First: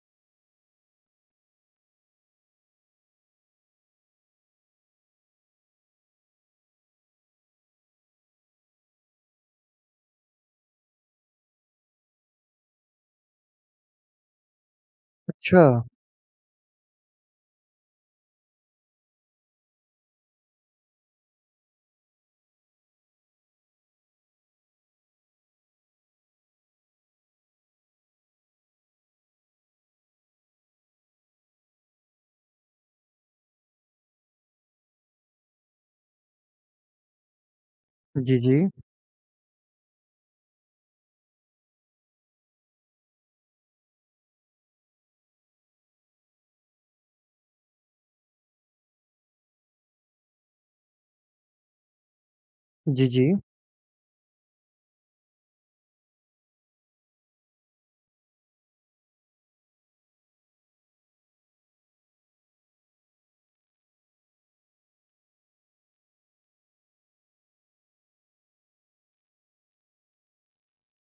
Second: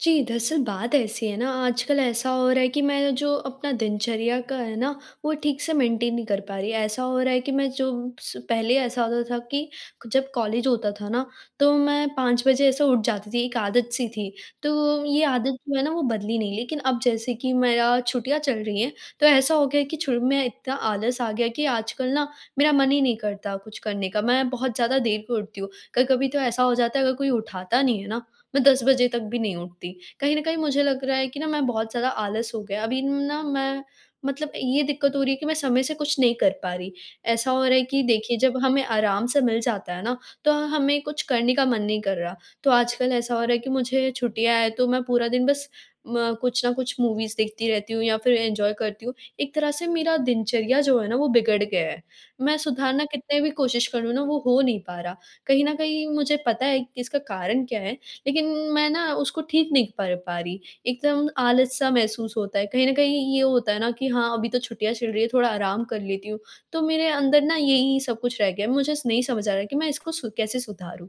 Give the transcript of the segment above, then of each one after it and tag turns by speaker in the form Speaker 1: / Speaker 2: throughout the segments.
Speaker 1: जी दरअसल, बात ऐसी है ना, आजकल ऐसा हो रहा है कि मैं जो अपना दिनचर्या का है ना वो ठीक से मेंटेन नहीं कर पा रही। ऐसा हो रहा है कि मैं जो स पहले ऐसा होता था कि जब कॉलेज होता था ना तो मैं 5 बजे ऐसे उठ जाती थी एक आदत-सी थी। तो ये आदत जो है
Speaker 2: अच्छा।
Speaker 1: ना वो बदली नहीं लेकिन अब जैसे कि मेरा छुट्टियाँ चल रही हैं तो ऐसा हो गया कि शुरू में इतना आलस आ गया कि आजकल ना मेरा मन ही नहीं करता कुछ करने का। मैं बहुत ज़्यादा देर को उठती हूँ। कभी-कभी तो ऐसा हो जाता है, अगर कोई उठाता नहीं है ना मैं 10 बजे तक भी नहीं उठती। कहीं न कहीं मुझे लग रहा है कि ना मैं बहुत ज़्यादा आलस हो गया। अभी ना मैं मतलब ये दिक़्क़त हो रही है कि मैं समय से कुछ नहीं कर पा रही। ऐसा हो रहा है कि, देखिए
Speaker 2: जी,
Speaker 1: जब
Speaker 2: जी।
Speaker 1: हमें आराम से मिल जाता है ना तो हमें कुछ करने का मन नहीं कर रहा। तो आजकल ऐसा हो रहा है कि मुझे छुट्टियाँ हैं तो मैं पूरा दिन बस म कुछ न कुछ मूवीज़ देखती रहती हूँ या फ़िर एन्जॉय करती हूँ। एक तरह से मेरा दिनचर्या जो है ना वो बिगड़ गया है। मैं सुधारना
Speaker 2: जी, जी।
Speaker 1: कितने भी कोशिश करूँ ना, वो हो नहीं पा रहा। कहीं न कहीं मुझे पता है कि इसका कारण क्या है, लेकिन मैं ना उसको ठीक नहीं कर पा रही। एकदम आलस-सा महसूस होता है। कहीं न कहीं ये होता है ना कि हाँ अभी तो छुट्टियाँ चल रही है, थोड़ा आराम कर लेती हूँ। तो मेरे अंदर ना यही सब कुछ रह गया है, मुझे नहीं समझ आ रहा कि मैं इसको सु कैसे सुधारूँ?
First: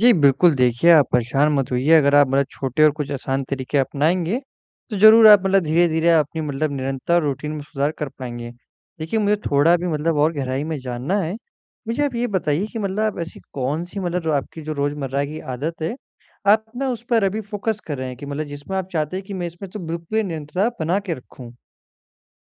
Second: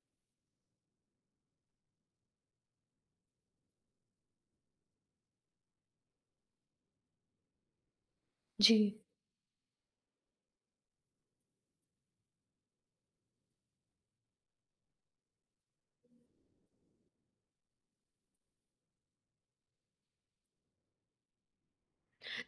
Speaker 2: जी बिल्कुल, देखिए आप परेशान मत होइए, अगर आप मतलब छोटे और कुछ आसान तरीके अपनाएँगे, तो ज़रूर आप मतलब धीरे-धीरे अपनी मतलब निरंतर रूटीन में सुधार कर पाएँगे।
Speaker 1: जी।
Speaker 2: देखिए मुझे थोड़ा भी मतलब और गहराई में जानना है, मुझे आप ये बताइए कि मतलब आप ऐसी कौन सी मतलब रो आपकी जो रोज़मर्रा की आदत है, आप ना उस पर अभी फ़ोकस कर रहे हैं कि मतलब जिसमें आप चाहते हैं कि मैं इसमें तो बिल्कुल निरंतरता बना के रखूँ?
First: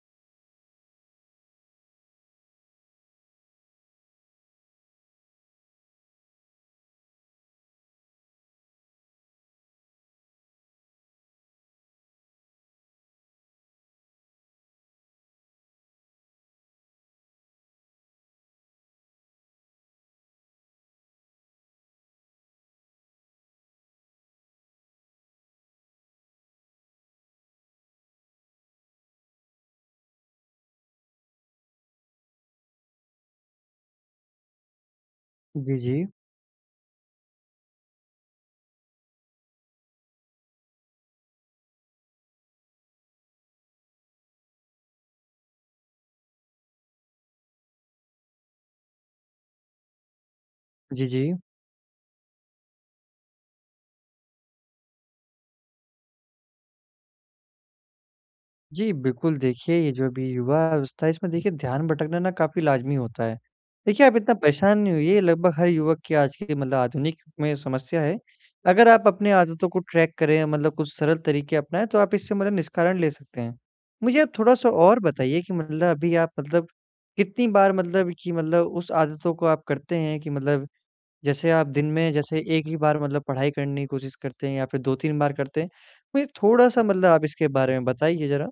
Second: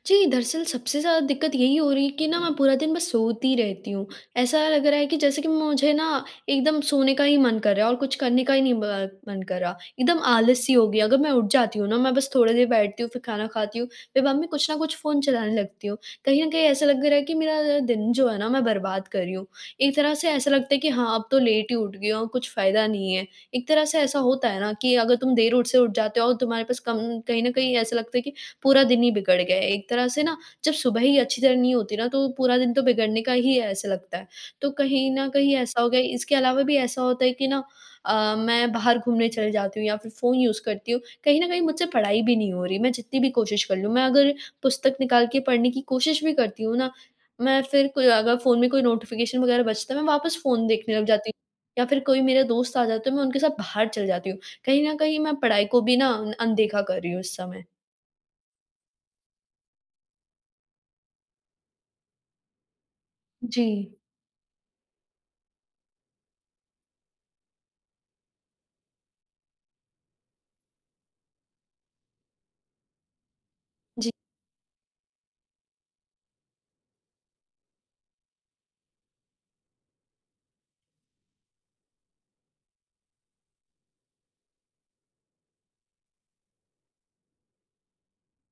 Speaker 1: जी, दरअसल सबसे ज़्यादा दिक्कत यही हो रही है कि ना मैं पूरा दिन बस सोती रहती हूँ। ऐसा लग रहा है कि जैसे कि मुझे ना, एकदम सोने का ही मन कर रहा है और कुछ करने का ही नहीं ब मन कर रहा, एकदम आलस-सी हो गई, अगर मैं उठ जाती हूँ ना, मैं बस थोड़ी देर बैठती हूँ फिर खाना खाती हूँ फिर मम्मी कुछ ना कुछ फ़ोन चलाने लगती हूँ, कहीं न कहीं ऐसा लग रहा है कि मेरा दिन जो है ना मैं बर्बाद कर रही हूँ। एक तरह से ऐसा लगता है कि हाँ अब तो लेट ही उठ गई हूँ, कुछ फ़ायदा नहीं है। एक तरह से ऐसा होता है ना कि अगर तुम देर उठ से उठ जाते हो और तुम्हारे पास कम कहीं न कहीं ऐसा लगता है कि पूरा दिन ही बिगड़ गया है, एक तरह से ना जब सुबह ही अच्छी तरह नहीं होती ना तो पूरा दिन तो बिगड़ने का ही है ऐसा लगता है। तो कहीं न कहीं
Speaker 2: जी,
Speaker 1: ऐसा हो गया है,
Speaker 2: जी।
Speaker 1: इसके अलावा भी ऐसा होता है कि ना अ, मैं बाहर घूमने चली जाती हूँ या फिर फ़ोन यूज़ करती हूँ, कहीं न कहीं मुझसे पढ़ाई भी नहीं हो रही, मैं जितनी भी कोशिश कर लूँ। मैं अगर पुस्तक निकाल के पढ़ने की कोशिश भी करती हूँ ना, मैं फिर कोई अगर फ़ोन में कोई नोटिफ़िकेशन वगैरह बजता है मैं वापस फ़ोन देखने लग
Speaker 2: जी,
Speaker 1: जाती
Speaker 2: जी।
Speaker 1: हूँ या फिर कोई मेरा दोस्त आ जाते है मैं उनके साथ बाहर चली जाती हूँ। कहीं न कहीं मैं पढ़ाई को भी ना अनदेखा कर रही हूँ इस समय।
Speaker 2: जी बिल्कुल, देखिए ये जो भी युवा-अवस्था है इसमें देखिए ध्यान भटकना ना काफ़ी लाज़मी होता है,
Speaker 1: जी।
Speaker 2: देखिए आप इतना परेशान नहीं होइए लगभग हर युवक की आज की मतलब आधुनिक में समस्या है। अगर आप अपनी आदतों को ट्रैक करें मतलब कुछ सरल तरीक़े अपनाएँ तो आप इससे मतलब निष्कारण ले सकते हैं,
Speaker 1: जी।
Speaker 2: मुझे आप थोड़ा-सा और बताइए कि मतलब अभी आप मतलब कितनी बार मतलब कि मतलब उस आदतों को आप करते हैं कि मतलब जैसे आप दिन में जैसे एक ही बार मतलब पढ़ाई करने की कोशिश करते हैं या फिर 2-3 बार करते हैं। मुझे थोड़ा-सा मतलब आप इसके बारे में बताइए ज़रा?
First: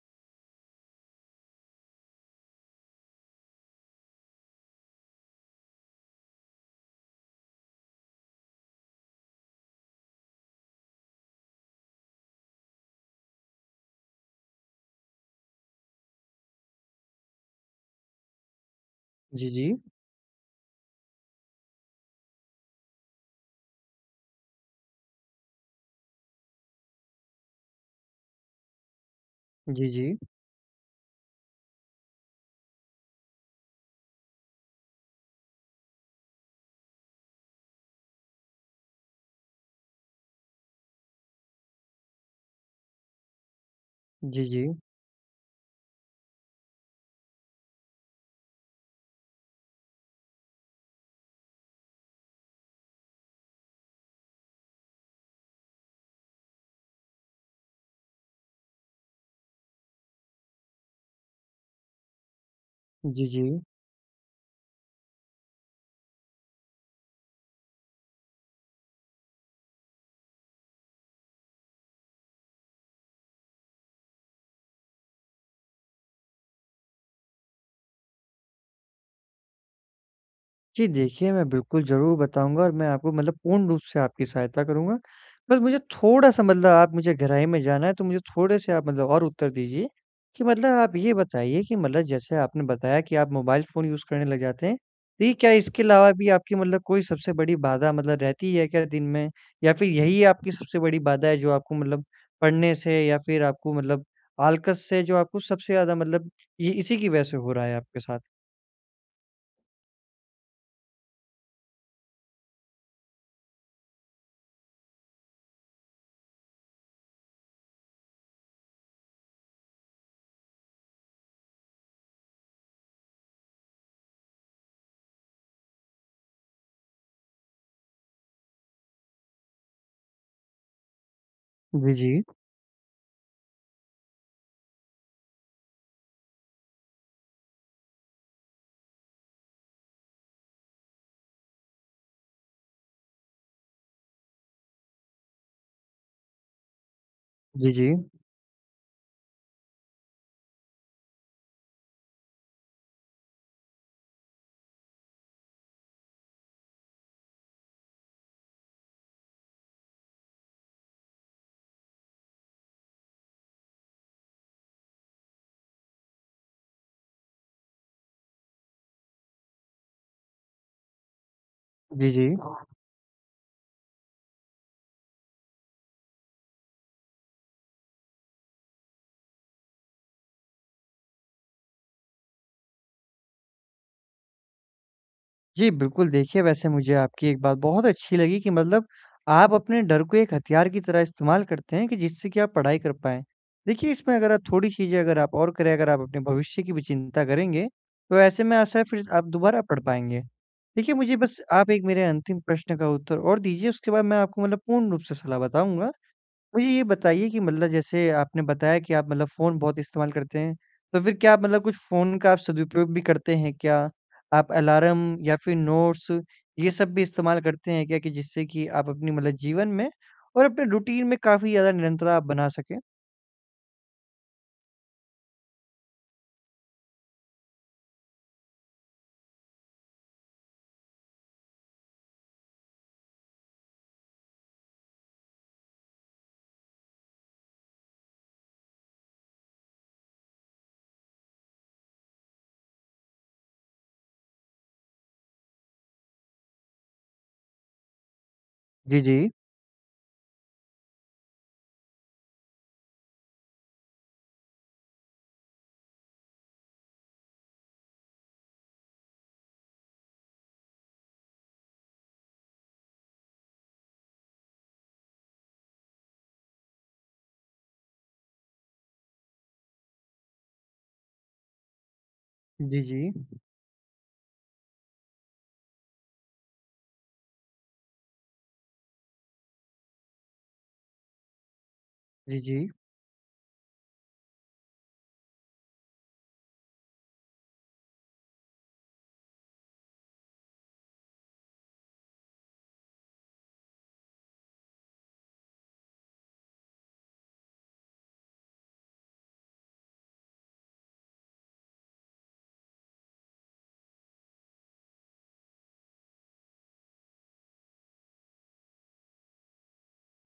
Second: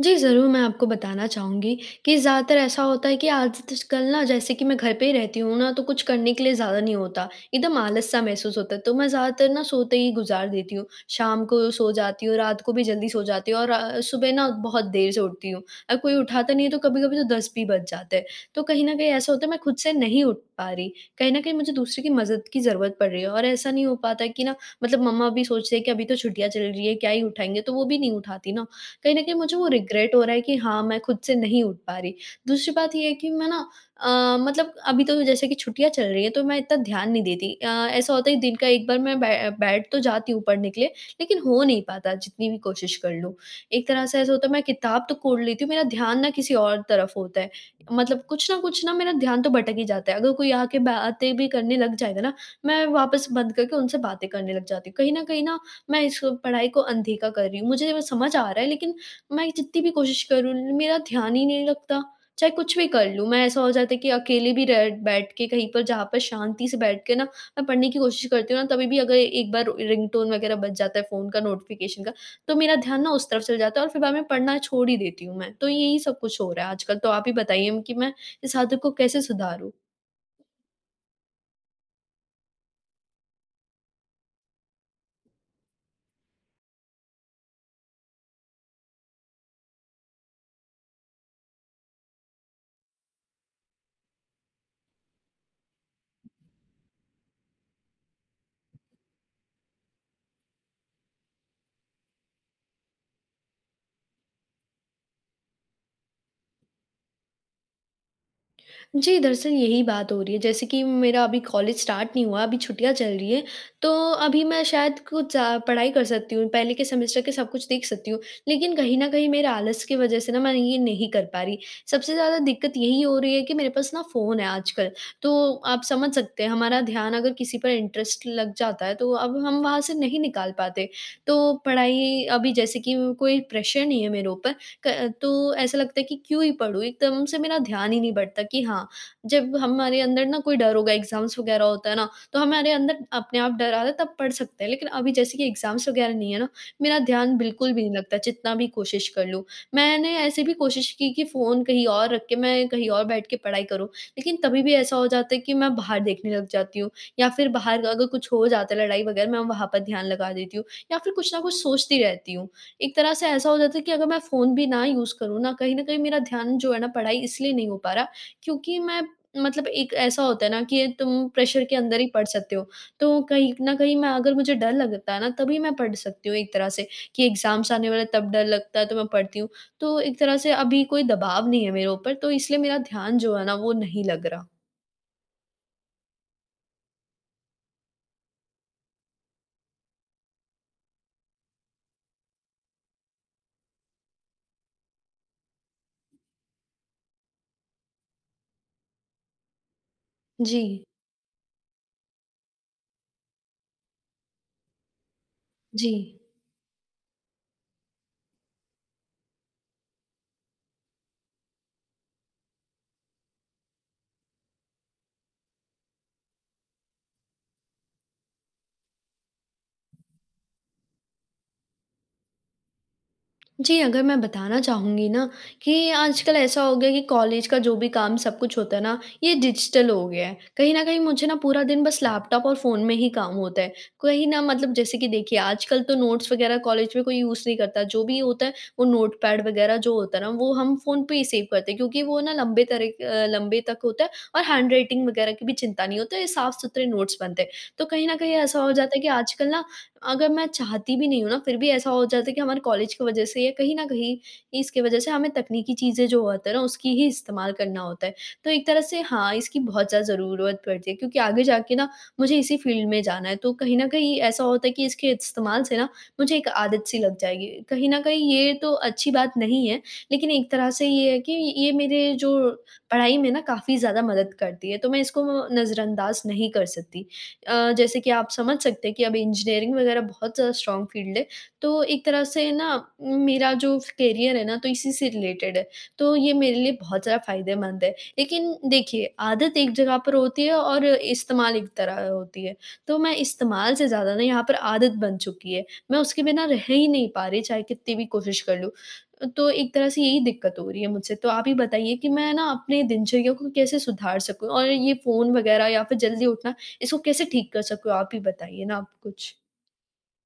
Speaker 1: जी ज़रूर, मैं आपको बताना चाहूँगी कि ज़्यादातर ऐसा होता है कि आज तश कल ना जैसे कि मैं घर पे ही रहती हूँ ना, तो कुछ करने के लिए ज़्यादा नहीं होता, एकदम आलस-सा महसूस होता है तो मैं ज़्यादातर ना सोते ही गुज़ार देती हूँ। शाम को सो जाती हूँ, रात को भी जल्दी सो जाती हूँ, और सुबह ना बहुत देर से उठती हूँ। अ, कोई उठाता नहीं है, तो कभी-कभी तो 10 भी बज जाते हैं। तो कहीं न कहीं ऐसा होता
Speaker 2: जी,
Speaker 1: है मैं खुद
Speaker 2: जी।
Speaker 1: से नहीं उठ पा रही कहीं न कहीं मुझे दूसरे की मदद की ज़रूरत पड़ रही है और ऐसा नहीं हो पाता है कि ना मतलब मम्मा भी सोचते हैं कि अभी तो छुट्टियाँ चल रही है, क्या ही उठाएँगे, तो वो भी नहीं उठाती ना कहीं न कहीं मुझे वो
Speaker 2: जी,
Speaker 1: रिग्रेट
Speaker 2: जी।
Speaker 1: हो रहा है कि हाँ मैं खुद से नहीं उठ पा रही। दूसरी बात ये है कि मैं ना अ, मतलब अभी तो जैसे कि छुट्टियाँ चल रही है, तो मैं इतना ध्यान नहीं देती अ, ऐसा होता है कि दिन का एक बार मैं बै बैठ तो जाती हूँ पढ़ने के लिए, लेकिन हो नहीं पाता, जितनी भी कोशिश कर लूँ। एक तरह से ऐसा
Speaker 2: जी,
Speaker 1: होता है मैं
Speaker 2: जी।
Speaker 1: किताब तो कोड़ लेती हूँ, मेरा ध्यान ना किसी और तरफ होता है। मतलब कुछ न कुछ ना मेरा ध्यान तो भटक ही जाता है अगर कोई आ के बातें भी करने लग जाएगा ना, मैं वापस बंद करके उनसे बातें करने लग जाती हूँ, कहीं न कहीं ना मैं इस पढ़ाई को अनदेखा कर रही हूँ। मुझे समझ आ रहा है लेकिन मैं जितनी भी कोशिश करूँ मेरा ध्यान ही नहीं लगता। चाहे कुछ भी कर
Speaker 2: जी,
Speaker 1: लूँ, मैं ऐसा
Speaker 2: जी।
Speaker 1: हो जाता है कि अकेले भी रह बैठ के कहीं पर जहाँ पर शांति से बैठ के ना मैं पढ़ने की कोशिश करती हूँ ना तभी भी अगर एक बार रिंगटोन वग़ैरह बज जाता है फ़ोन का नोटिफ़िकेशन का तो मेरा ध्यान ना उस तरफ चला जाता है और फिर बाद में पढ़ना छोड़ ही देती हूँ मैं। तो यही सब कुछ हो रहा है आजकल, तो आप ही बताइए कि मैं इस आदत को कैसे सुधारूँ?
Speaker 2: जी, देखिए मैं बिल्कुल ज़रूर बताऊँगा और मैं आपको मतलब पूर्ण रूप से आपकी सहायता करूँगा। बस मुझे थोड़ा-सा मतलब आप मुझे गहराई में जाना है तो मुझे थोड़े-से आप मतलब और उत्तर दीजिए, कि मतलब आप ये बताइए कि मतलब जैसे आपने बताया कि आप मोबाइल फ़ोन यूज़ करने लग जाते हैं। तो क्या इसके अलावा भी आपकी मतलब कोई सबसे बड़ी बाधा मतलब रहती है क्या दिन में? या फिर यही आपकी सबसे बड़ी बाधा है जो आपको मतलब पढ़ने से या फिर आपको मतलब आल्कस से जो आपको सबसे ज़्यादा मतलब ये इसी की वज़ह से हो रहा है आपके साथ?
Speaker 1: जी, दरअसल यही बात हो रही है जैसे कि मेरा अभी कॉलेज स्टार्ट नहीं हुआ, अभी छुट्टियाँ चल रही हैं तो अभी मैं शायद कुछ अ, पढ़ाई कर सकती हूँ, पहले के सेमेस्टर के सब कुछ देख सकती हूँ। लेकिन कहीं न कहीं मेरा आलस की वज़ह से ना मैं ये नहीं कर पा रही, सबसे ज़्यादा दिक्कत यही हो रही है कि मेरे पास ना फ़ोन है आजकल, तो आप समझ सकते हैं हमारा ध्यान अगर किसी पर इंटरेस्ट लग जाता है तो अब हम वहाँ से नहीं निकाल पाते। तो
Speaker 2: जी, जी।
Speaker 1: पढ़ाई अभी जैसे कि कोई प्रेशर नहीं है मेरे ऊपर क तो ऐसा लगता है कि क्यों ही पढ़ूँ? एकदम से मेरा ध्यान ही नहीं बढ़ता कि हाँ जब हमारे अंदर ना कोई डर होगा एग्ज़ाम्स वग़ैरह होता है ना, तो हमारे अंदर अपने आप डर आता है तब पढ़ सकते हैं, लेकिन अभी जैसे कि एग्ज़ाम्स वग़ैरह नहीं है ना, मेरा ध्यान
Speaker 2: जी,
Speaker 1: बिल्कुल भी नहीं
Speaker 2: जी।
Speaker 1: लगता जितना भी कोशिश कर लूँ। मैंने ऐसे भी कोशिश की कि फ़ोन कहीं और रख के मैं कहीं और बैठ के पढ़ाई करूँ, लेकिन तभी भी ऐसा हो जाता है कि मैं बाहर देखने लग जाती हूँ या फिर बाहर अगर कुछ हो जाता है, लड़ाई वग़ैरह मैं वहाँ पर ध्यान लगा देती हूँ या फिर कुछ न कुछ सोचती रहती हूँ। एक तरह से ऐसा हो जाता है कि अगर मैं फ़ोन भी ना यूज़ करूँ ना कहीं न कहीं मेरा ध्यान जो है ना पढ़ाई इसलिए नहीं हो पा रहा क्योंकि मैं मतलब एक ऐसा होता है ना कि तुम प्रेशर के अंदर ही
Speaker 2: जी,
Speaker 1: पढ़
Speaker 2: जी।
Speaker 1: सकते हो तो कहीं न कहीं मैं अगर मुझे डर लगता है ना तभी मैं पढ़ सकती हूँ एक तरह से कि एग्जाम्स आने वाले हैं तब डर लगता है, तो मैं पढ़ती हूँ, तो एक तरह से अभी कोई दबाव नहीं है मेरे ऊपर तो इसलिए मेरा ध्यान जो है ना वो नहीं लग रहा।
Speaker 2: जी बिल्कुल, देखिए वैसे मुझे आपकी एक बात बहुत अच्छी लगी कि, मतलब आप अपने डर को एक हथियार की तरह इस्तेमाल करते हैं कि जिससे कि आप पढ़ाई कर पाएँ। देखिए इसमें अगर आप थोड़ी चीज़ें अगर आप और करें अगर आप अपने भविष्य की भी चिंता करेंगे, तो ऐसे में, आशा है फ़िर आप दोबारा पढ़ पाएँगे।
Speaker 1: जी।
Speaker 2: देखिए, मुझे बस आप एक मेरे अंतिम प्रश्न का उत्तर और दीजिए उसके बाद मैं आपको मतलब पूर्ण रूप से सलाह बताऊँगा।
Speaker 1: जी।
Speaker 2: मुझे ये बताइए कि मतलब जैसे आपने बताया कि आप मतलब फ़ोन बहुत इस्तेमाल करते हैं तो फ़िर क्या आप मतलब कुछ फ़ोन का सदुपयोग भी करते हैं क्या? आप अलार्म या फ़िर नोट्स ये सब भी इस्तेमाल करते हैं क्या कि जिससे कि आप अपने मतलब जीवन में और अपने रूटीन में काफ़ी ज़्यादा निरंतर आप बना सकें?
Speaker 1: जी अगर मैं बताना चाहूँगी ना कि आजकल ऐसा हो गया है कि कॉलेज का जो भी काम सब कुछ होता है ना ये डिजिटल हो गया है। कहीं न कहीं मुझे ना पूरा दिन बस लैपटॉप और फ़ोन में ही काम होता है। कहीं न मतलब जैसे कि देखिए, आजकल तो नोट्स वग़ैरह कॉलेज में कोई यूज़ नहीं करता। जो भी होता है वो नोटपैड वग़ैरह जो होता है ना वो हम फ़ोन पे ही सेव करते हैं क्योंकि वो ना लंबे तरह के अ, लंबे तक होता है और हैंड-राइटिंग वग़ैरह की भी चिंता नहीं होती है ये साफ़-सुथरे नोट्स बनते हैं। तो कहीं न कहीं ऐसा हो जाता
Speaker 2: जी,
Speaker 1: है कि
Speaker 2: जी।
Speaker 1: आजकल ना अगर मैं चाहती भी नहीं हूँ ना, फ़िर भी ऐसा हो जाता है कि हमारे कॉलेज की वजह से या कहीं न कहीं इसकी वजह से हमें तकनीकी चीज़ें जो होती हैं ना उसकी ही इस्तेमाल करना होता है। तो एक तरह से हाँ इसकी बहुत ज़्यादा ज़रूरत पड़ती है क्योंकि आगे जाके ना मुझे इसी फ़ील्ड में जाना है तो कहीं न कहीं ऐसा होता है कि इसके इस्तेमाल से ना मुझे एक आदत-सी लग जाएगी। कहीं न कहीं ये तो अच्छी बात नहीं है, लेकिन एक तरह से ये है कि, ये मेरे जो
Speaker 2: जी, जी।
Speaker 1: पढ़ाई में ना काफ़ी ज़्यादा मदद करती है, तो मैं इसको नज़रअंदाज़ नहीं कर सकती। अ, जैसे कि आप समझ सकते हैं कि अब इंजीनियरिंग वग़ैरह बहुत ज़्यादा स्ट्रांग फ़ील्ड है। तो एक तरह
Speaker 2: जी,
Speaker 1: से ना
Speaker 2: जी।
Speaker 1: मेरा जो करियर है ना, तो इसी से रिलेटेड है। तो ये मेरे लिए बहुत ज़्यादा फायदेमंद है। लेकिन देखिए आदत एक जगह पर होती है और इस्तेमाल एक तरह होती है। तो मैं इस्तेमाल से ज़्यादा ना यहाँ पर आदत बन चुकी है। मैं उसके बिना रह ही नहीं पा रही चाहे कितनी भी कोशिश कर लूँ, तो एक तरह से यही दिक़्क़त हो रही है मुझसे तो आप ही बताइए कि मैं ना अपने दिनचर्या को कैसे सुधार सकूँ और ये फ़ोन वग़ैरह या फ़िर जल्दी उठना इसको कैसे ठीक कर सकूँ आप ही बताइए ना आप कुछ।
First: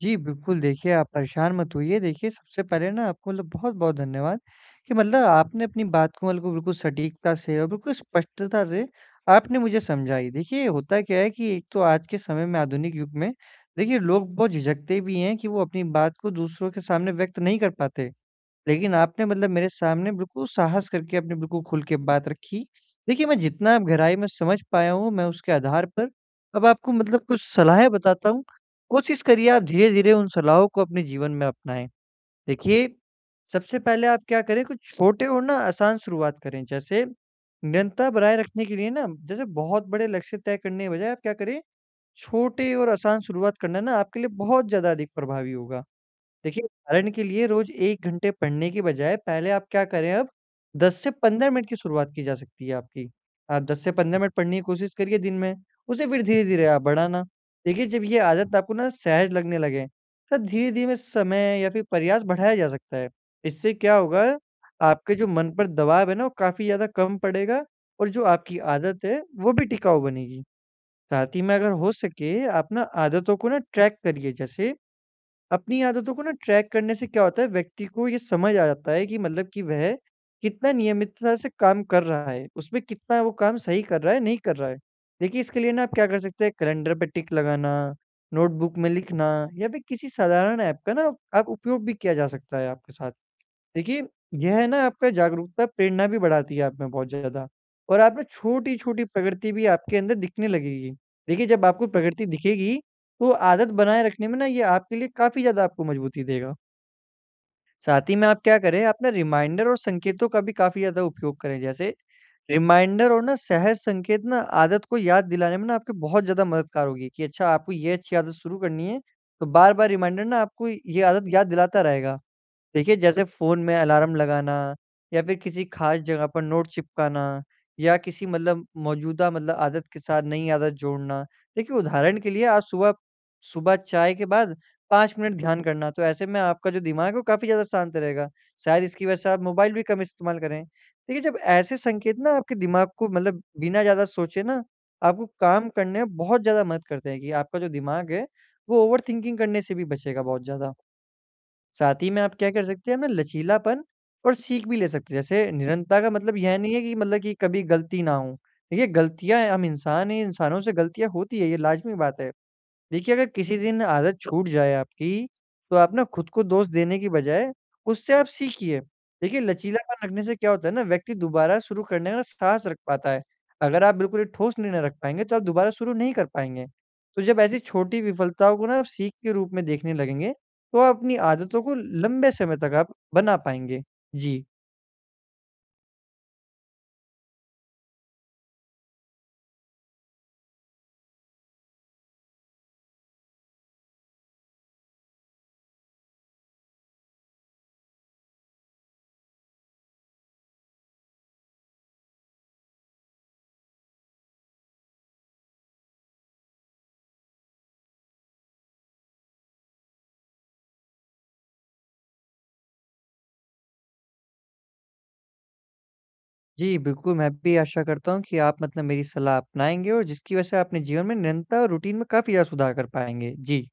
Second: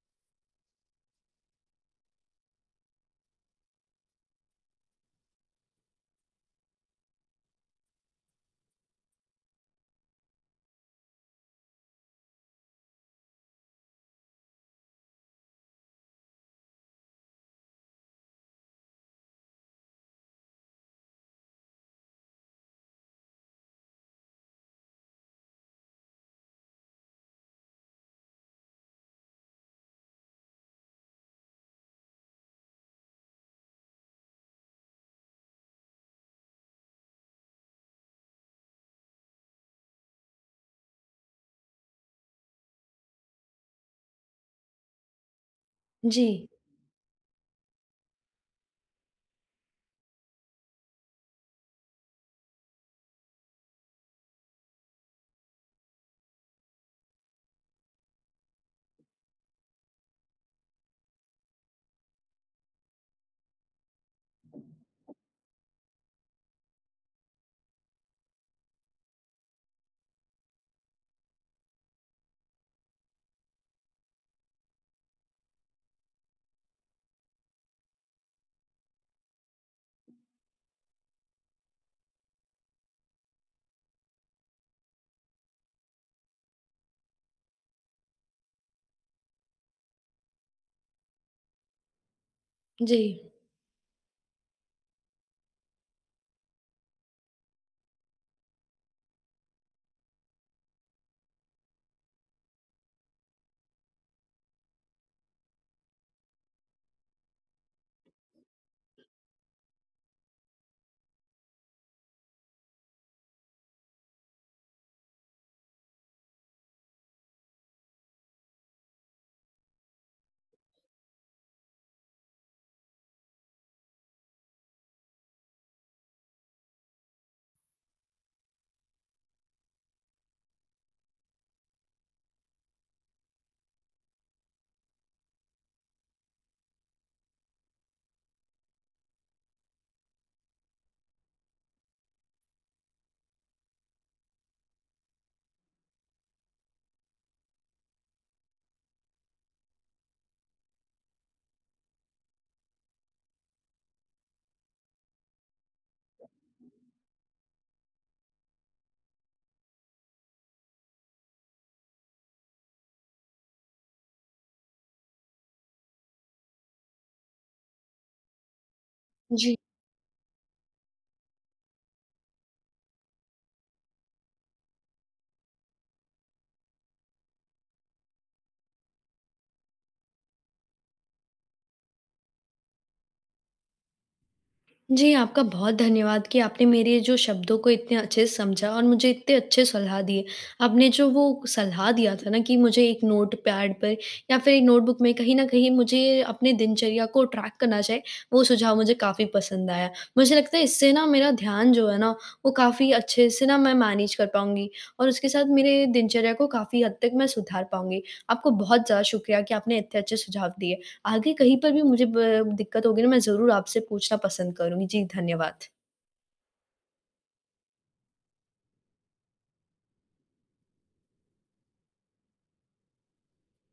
Speaker 2: जी, बिल्कुल देखिए आप परेशान मत होइए। देखिए सबसे पहले ना आपको मतलब बहुत-बहुत धन्यवाद कि मतलब आपने अपनी बात को बिल्कुल, बिल्कुल सटीकता से और बिल्कुल स्पष्टता से आपने मुझे समझाई। देखिए होता क्या है कि एक तो आज के समय में आधुनिक युग में देखिए लोग बहुत झिझकते भी हैं कि वो अपनी बात को दूसरों के सामने व्यक्त नहीं कर पाते। लेकिन आपने मतलब मेरे सामने बिल्कुल साहस करके, आपने बिल्कुल खुल के बात रखी। देखिए मैं जितना गहराई में समझ पाया हूँ मैं उसके आधार पर अब आपको मतलब कुछ सलाहें बताता हूँ, कोशिश करिए आप धीरे-धीरे उन सलाहों को अपने जीवन में अपनाएँ। देखिए सबसे पहले आप क्या करें कुछ छोटे और ना आसान शुरुआत करें। जैसे निरंतरता बनाए रखने के लिए ना जैसे बहुत बड़े लक्ष्य तय करने के बजाय आप क्या करें छोटे और आसान शुरुआत करना ना आपके लिए बहुत ज़्यादा अधिक प्रभावी होगा।
Speaker 1: जी।
Speaker 2: देखिए कारण के लिए रोज़ 1 घंटे पढ़ने के बजाय पहले आप क्या करें अब 10 से 15 मिनट की शुरुआत की जा सकती है आपकी। आप 10 से 15 मिनट पढ़ने की कोशिश करिए दिन में उसे फिर धीरे-धीरे आप बढ़ाना। देखिए जब ये आदत आपको ना सहज़ लगने लगे, तो धीरे-धीरे समय या फ़िर प्रयास बढ़ाया जा सकता है। इससे क्या होगा आपके जो मन पर दबाव है ना वो काफ़ी ज़्यादा कम पड़ेगा और जो आपकी आदत है वो भी टिकाऊ बनेगी। साथ ही में अगर हो सके आप ना आदतों को ना ट्रैक करिए। जैसे अपनी आदतों को ना ट्रैक करने से क्या होता है व्यक्ति को ये समझ आ जाता है कि मतलब कि वह कितना नियमितता से काम कर रहा है, उसमें कितना वो काम सही कर रहा है, नहीं कर रहा है। देखिए इसके लिए ना आप क्या कर सकते हैं कैलेंडर पे टिक लगाना, नोटबुक में लिखना या फ़िर किसी साधारण ऐप का ना आप उपयोग भी किया जा सकता है आपके साथ।
Speaker 1: जी।
Speaker 2: देखिए यह है ना आपका जागरूकता प्रेरणा भी बढ़ाती है आपमें बहुत ज़्यादा और आप ना छोटी-छोटी प्रकृति भी आपके अंदर दिखने लगेगी। देखिए जब आपको प्रगति दिखेगी तो आदत बनाए रखने में ना ये आपके लिए काफ़ी ज़्यादा आपको मज़बूती देगा। साथ ही में आप क्या करें, आप ना रिमाइंडर और संकेतों का भी काफ़ी ज़्यादा उपयोग करें। जैसे रिमाइंडर और ना, सहज संकेत ना, आदत को याद दिलाने में ना आपके बहुत ज़्यादा मददगार होगी कि अच्छा आपको ये अच्छी आदत शुरू करनी है, तो बार-बार रिमाइंडर ना आपको ये आदत याद दिलाता रहेगा। देखिए जैसे फ़ोन में अलार्म लगाना या फिर किसी ख़ास जगह पर नोट चिपकाना या किसी मतलब मौजूदा मतलब आदत के साथ नई आदत जोड़ना, देखिए उदाहरण के लिए आज सुबह सुबह चाय के बाद 5 मिनट ध्यान करना। तो ऐसे में आपका जो दिमाग है, वो काफ़ी ज़्यादा शांत रहेगा। शायद इसकी वज़ह से आप मोबाइल भी कम इस्तेमाल करें। देखिए जब ऐसे संकेत ना आपके दिमाग को मतलब बिना ज़्यादा सोचे ना, आपको काम करने में बहुत ज़्यादा मदद करते हैं कि आपका जो दिमाग है वो ओवर थिंकिंग करने से भी बचेगा बहुत ज़्यादा। साथ ही में आप क्या कर सकते हैं ना, लचीलापन और सीख भी ले सकते हैं। जैसे निरन्तता का मतलब यह नहीं है कि मतलब कि कभी गलती ना हो। देखिए गलतियाँ हैं हम इंसान हैं, इंसानों से गलतियाँ होती हैं, ये लाजमि बात है। देखिए अगर किसी दिन आदत छूट जाए आपकी तो आप ना खुद को दोष देने की बजाय उससे आप सीखिए। देखिए
Speaker 1: जी।
Speaker 2: लचीलापन रखने से क्या होता है ना व्यक्ति दोबारा शुरू करने का ना, साहस रख पाता है। अगर आप बिल्कुल ही ठोस निर्णय रख पाएँगे, तो आप दोबारा शुरू नहीं कर पाएँगे। तो जब ऐसी छोटी विफलताओं को ना जब सीख के रूप में देखने लगेंगे, तो आप अपनी आदतों को ल लंबे समय तक आप बना पाएँगे। जी।
Speaker 1: जी, आपका बहुत धन्यवाद कि आपने मेरे ये जो शब्दों को इतने अच्छे से समझा और मुझे इतने अच्छे सलाह दिए। आपने जो वो सलाह दिया था ना, कि मुझे एक नोटपैड पर या फिर एक नोटबुक में कहीं न कहीं मुझे अपने दिनचर्या को ट्रैक करना चाहिए वो सुझाव मुझे काफ़ी पसंद आया। मुझे लगता है इससे ना मेरा ध्यान जो है ना, वो काफ़ी अच्छे से ना मैं मैनेज कर पाऊँगी और उसके साथ मेरे दिनचर्या को काफ़ी हद तक मैं सुधार पाऊँगी। आपको बहुत ज़्यादा शुक्रिया कि आपने इतने अच्छे सुझाव दिए। आगे कहीं पर भी मुझे ब दिक्कत होगी ना, मैं ज़रूर आपसे पूछना पसंद करुँगी। जी, धन्यवाद।
Speaker 2: जी बिल्कुल। मैं भी आशा करता हूँ कि आप मतलब मेरी सलाह अपनाएँगे और जिसकी वज़ह से आप अपने जीवन में निरन्तता और रूटीन में काफ़ी ज़्यादा सुधार कर पाएँगे। जी।